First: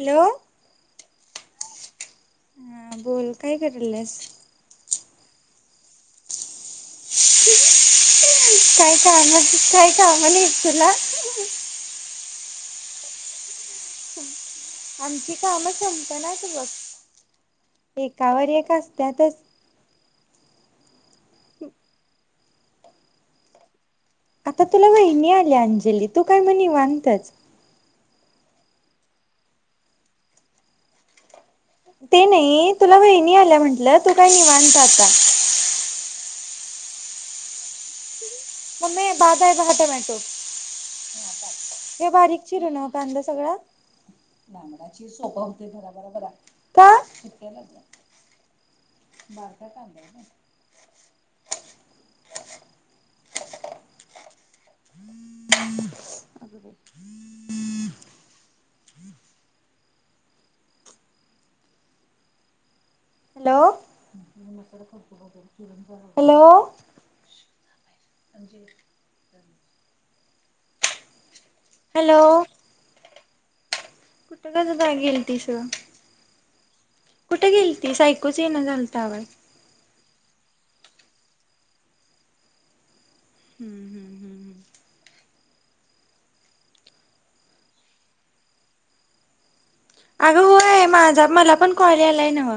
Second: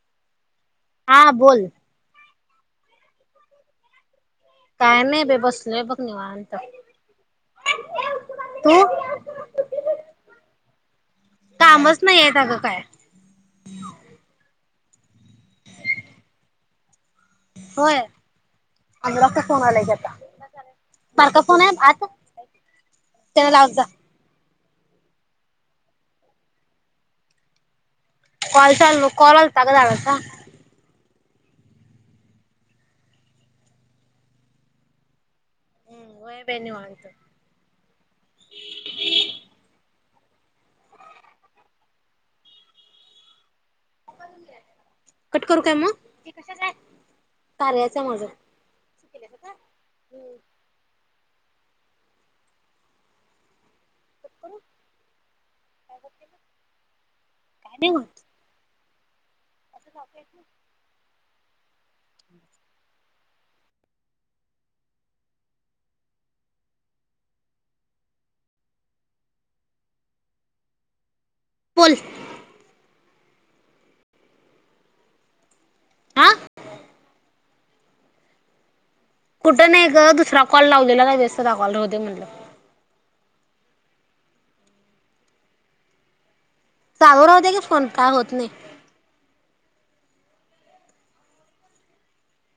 Hello. हा बोल. हा बोल काय कलस काय नाही ब बसलेय बघ निवांत तू तय का आला तय कामला खला कामच नाहीय आहे अगं. काय? आमची काम संप ना त बघ. होय एकावर एक आमला असत्यातच. अस फोन आलाय क आता मारका फोन आहे आता त्याला लाव जा. आता तुला वहिनी आली अंजली तू काय म्हणे वानतच कोलचाल कोलाल तगदणारता. ते नाही तुला वहिणी आल्या म्हंटलं तू काय निवनता आता हम् व बेनी वानत- मग म बादाा आहे पहा टोमॅटो हे बारीक चिर ना कांदा सगळा लाांगडाची सोपा कट करू होते काय बरा मग बरा बरा ते कशाचं आहे काट्याला कार्याचं आहे माझं कट बरक करू हम्म काय बोलते मग? हम्म. काय नाही होत [unintelligible] [unintelligible] हम्. Hello hello. बोल हॅलो, कुठं काय गेलतिसं गं? आं? कुठे गेलतीस? आयकूच येईना झालं. कुठं नाही ग दुसरा कॉल लावत तिला काय व्यस्त दाखवायला राहुदे म्हणल. हम्म हम्म हम्म हम्म. चालू राहुदे की फोन, काय होत नाही. अगं होय, माझा मला पण कॉल आलाय नव.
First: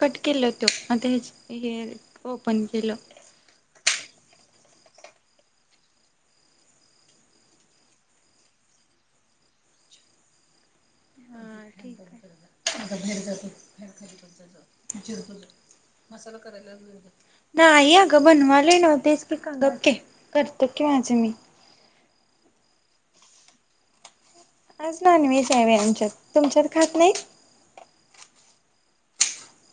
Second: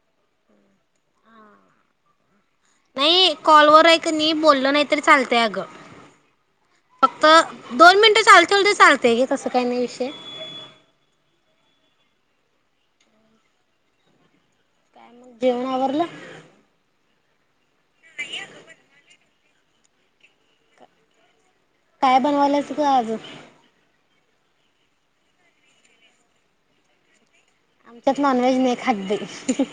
कट केलत ते हे ओपन केलं नाही कॉलवर आहे की नाही बोललं नाही तरी चालतय. अगं फक्त दोन मिनिटं चालू ठेवलं तरी चालतय अगं. तसं काही नाही विषय. [unintelligible] काय चिर मग जेवण आवरलं? मसाला कराला नाही अगं बनवाले नव्ह. तेच की काम करते, करते की केव्हाच मी. काय बनवायलास ग आज? आज नॉनव्हेज आहेव आमच्याकडे. तुमच्यात खात नाही? आमच्यात नॉनव्हेज नाही खात बाई.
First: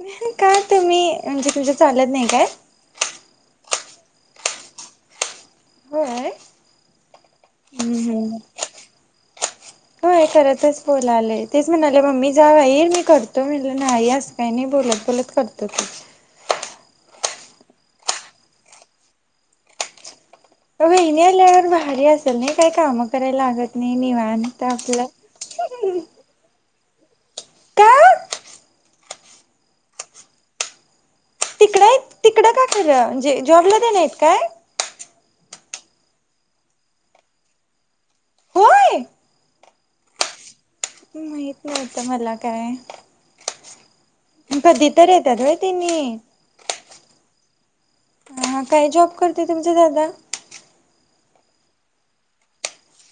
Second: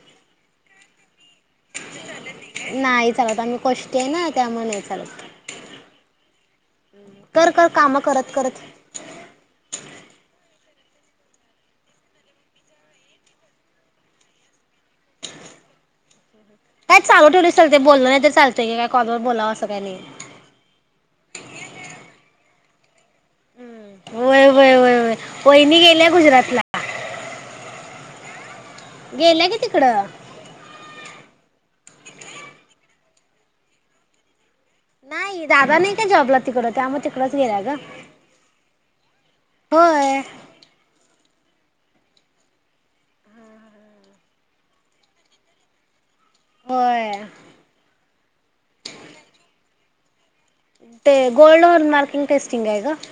मेन का तुम्ही म्हणजे तुझ्या चालत नाही काय? कष्ट आहे ना, त्यामुळे नाय चालत. होय कर कर काम हम्म करत हम्म. करत बोलाले. तेच म्हणाले मम्मी जा भाईर मी करतो. म्हटलं नाही असं काही नाही बोलत बोलत करतो की. काय चालू ठेव लते बोलल नाही तर चालतय. की काय कॉलवर बोलावं असं काही नाही. अ इन लवर बाहेरी असल न काय काम? कराय लागत नाही व्हय निवांत व्हय व्हय व्हय वहिनी आपलं. गेल्या गुजरातला त्या गेला की तिकडं. तिकडं आहेत? तिकडं का गेल्यात? म्हणजे जॉबला गेल्यात काय? नाही दादा नाही का जॉबला तिकड, त्या मग तिकडच गेल्या ग. होय? होय. माहित नव्हत मला काय. कधी तर येतात व्हय, तीने? होय हा काय जॉब करते तुम क दादा ते गोल्डवर मार्किंग टेस्टिंग आहे गं.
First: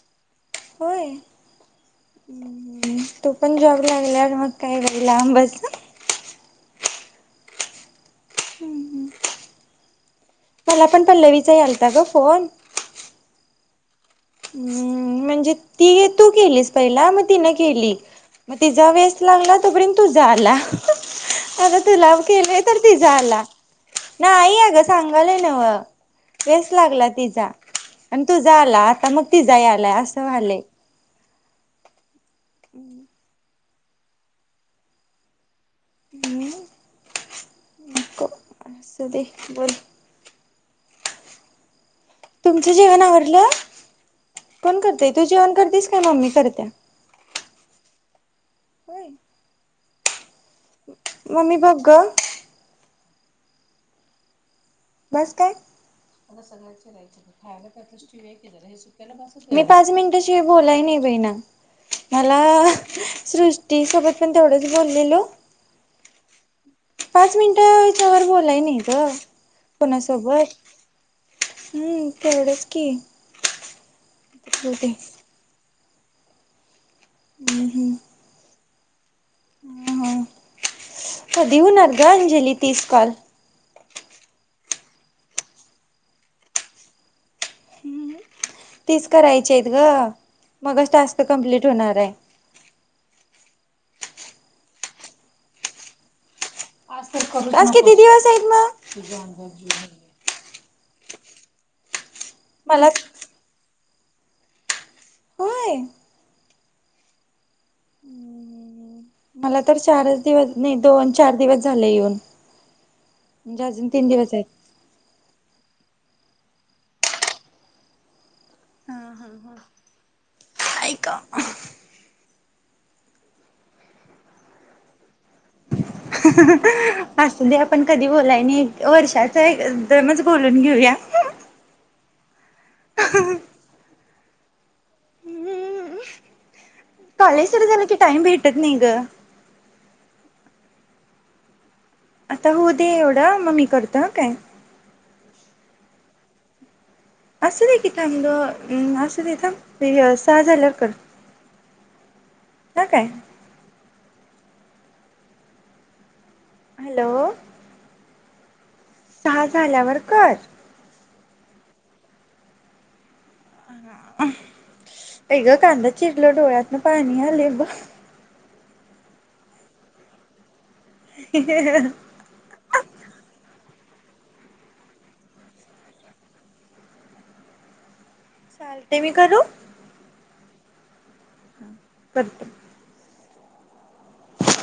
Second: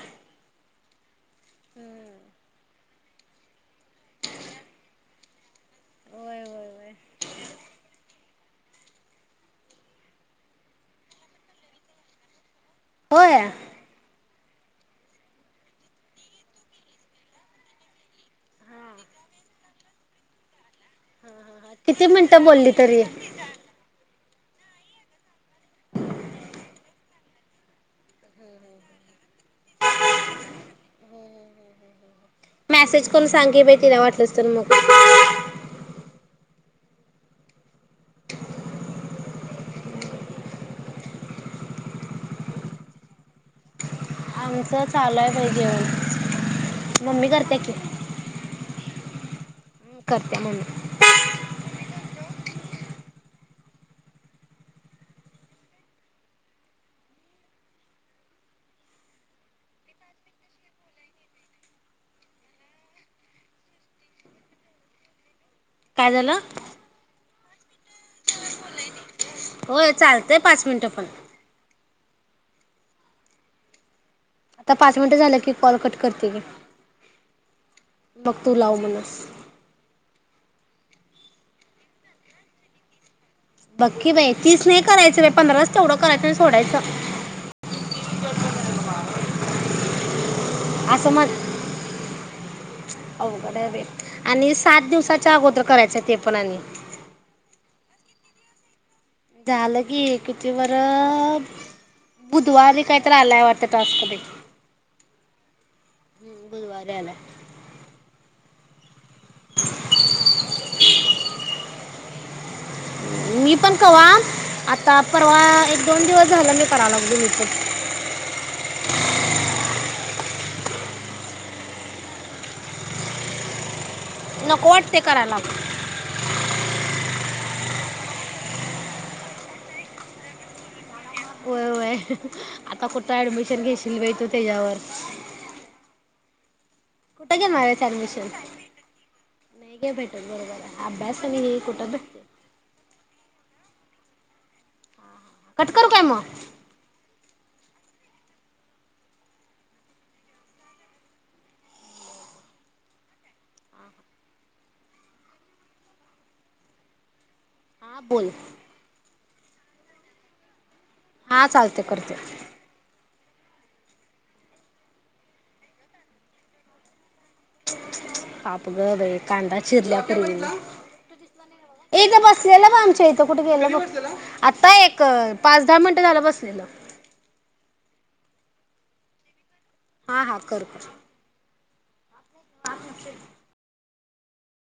होय? हं हं. तू पण जॉब लागल्यावर मग काय बाई लांबच. होय [inaudible] मला पण पल्लवीचा यालता ग फोन. होय? हम्म म्हणजे ती तू केलीस पहिला मग तिनं केली. म तिचा वेस्त लागला तोपर्यंत तूझा आला. [inaudible] आता किती तूला व मिनिटं केलाय बोलली तर तरी तीजा आला. नाही अगं सांगालोय. न्हव वेस्त लागला. तिजा. आन तूझा आला. तूजा यालाय असं व्हायलय. मॅसेज करून सांग की बाई तीला वाटलस्तर तर मग ह नको असू दे बोल. तुमचं जेवण आवरलं. कोण आमचं करतय चालू तू आहे बाई जेवण करतीस का मम्मी करतिया? [inaudible] होय. हं कर. मम्मी बघ ग. बास काय [inaudible] मी पाच मिनिटाशिवाय बोलाय नाही बाई ना, मला सृष्टी सोबत पण तेवढंच बोललेलो. काय झालं? पाच मिनिटाच्या वर बोलाय नाही ग. होय चालतंय कोणासोबत पाच मिनटं पण. हम्म तेवढंच की, आता होते पाच मिनट झालं की कॉल कट करते घे. हम्म. बघतो लावून म्हणूनस हं कधी होणार ग अंजली तीस कॉल? बग की, बाई तीस नाही करायचं बा पंधराच तेवढं करायचं आणि सोडायचं. तीस करायचेहायत ग. मगच असं टास्क म्हण कम्प्लीट होणाराय. [inaudible] ओ आणि सात दिवसाच्या अगोदर करायच ते पण आणि टास्क किती दिवस हाईत म झालं की किती बरं बुधवारी मला काहीतरी आलाय वाटत. टास्क ते होय. हम्म बुधवारी आलाय. [unintelligible] मला तर चारच दिवस नाही, दोन चार दिवस झाले येऊन, मी म्हणजे पण अजून कवा तीन दिवस आहेत. आता परवा एक दोन दिवस झालं मी करा लागलोय मी पण [inaudible] ऐका [inaudible] नको वाटते करायला [inaudible] असू दे आपण कधी बोलाय नाही वर्षाच एकदमच बोलून घेऊया. होय होय [unintelligible] आता कुठ ॲडमीशन घेशी [unintelligible] वतो तेज्यावर कॉलेज सुरू झालं, की टाईम भेटत नाही ग [inaudible] बरोबरय अभ्यास आणि [unintelligible] आता होऊ दे एवढं मग मी कर [unintelligible] काय? कट करू काय मग? असूदे की थांबलं अं असूदे, थांब हे सहा झाल्यावर कर हा काय? हॅलो... हा बोल सहा झाल्यावर कर हा चालतय करतो [inaudible] [unintelligible] आई ग कांदा चिरलो डोळ्यातन पाणी [unintelligible] आले ब आगं ग बाई कांदा चिरल्या तरी [inaudible] कुठं दिसलं नाही रे बाबा? ये इथ बसलेलं बघ आमच्या इथं कुठे गेलं? बघ कधी बसलेलं [unintelligible] आता एक पाच दहा मिनिटं झालं बसलेलो. चालते मी करू ह हा कर कर हा [unintelligible] [inaudible]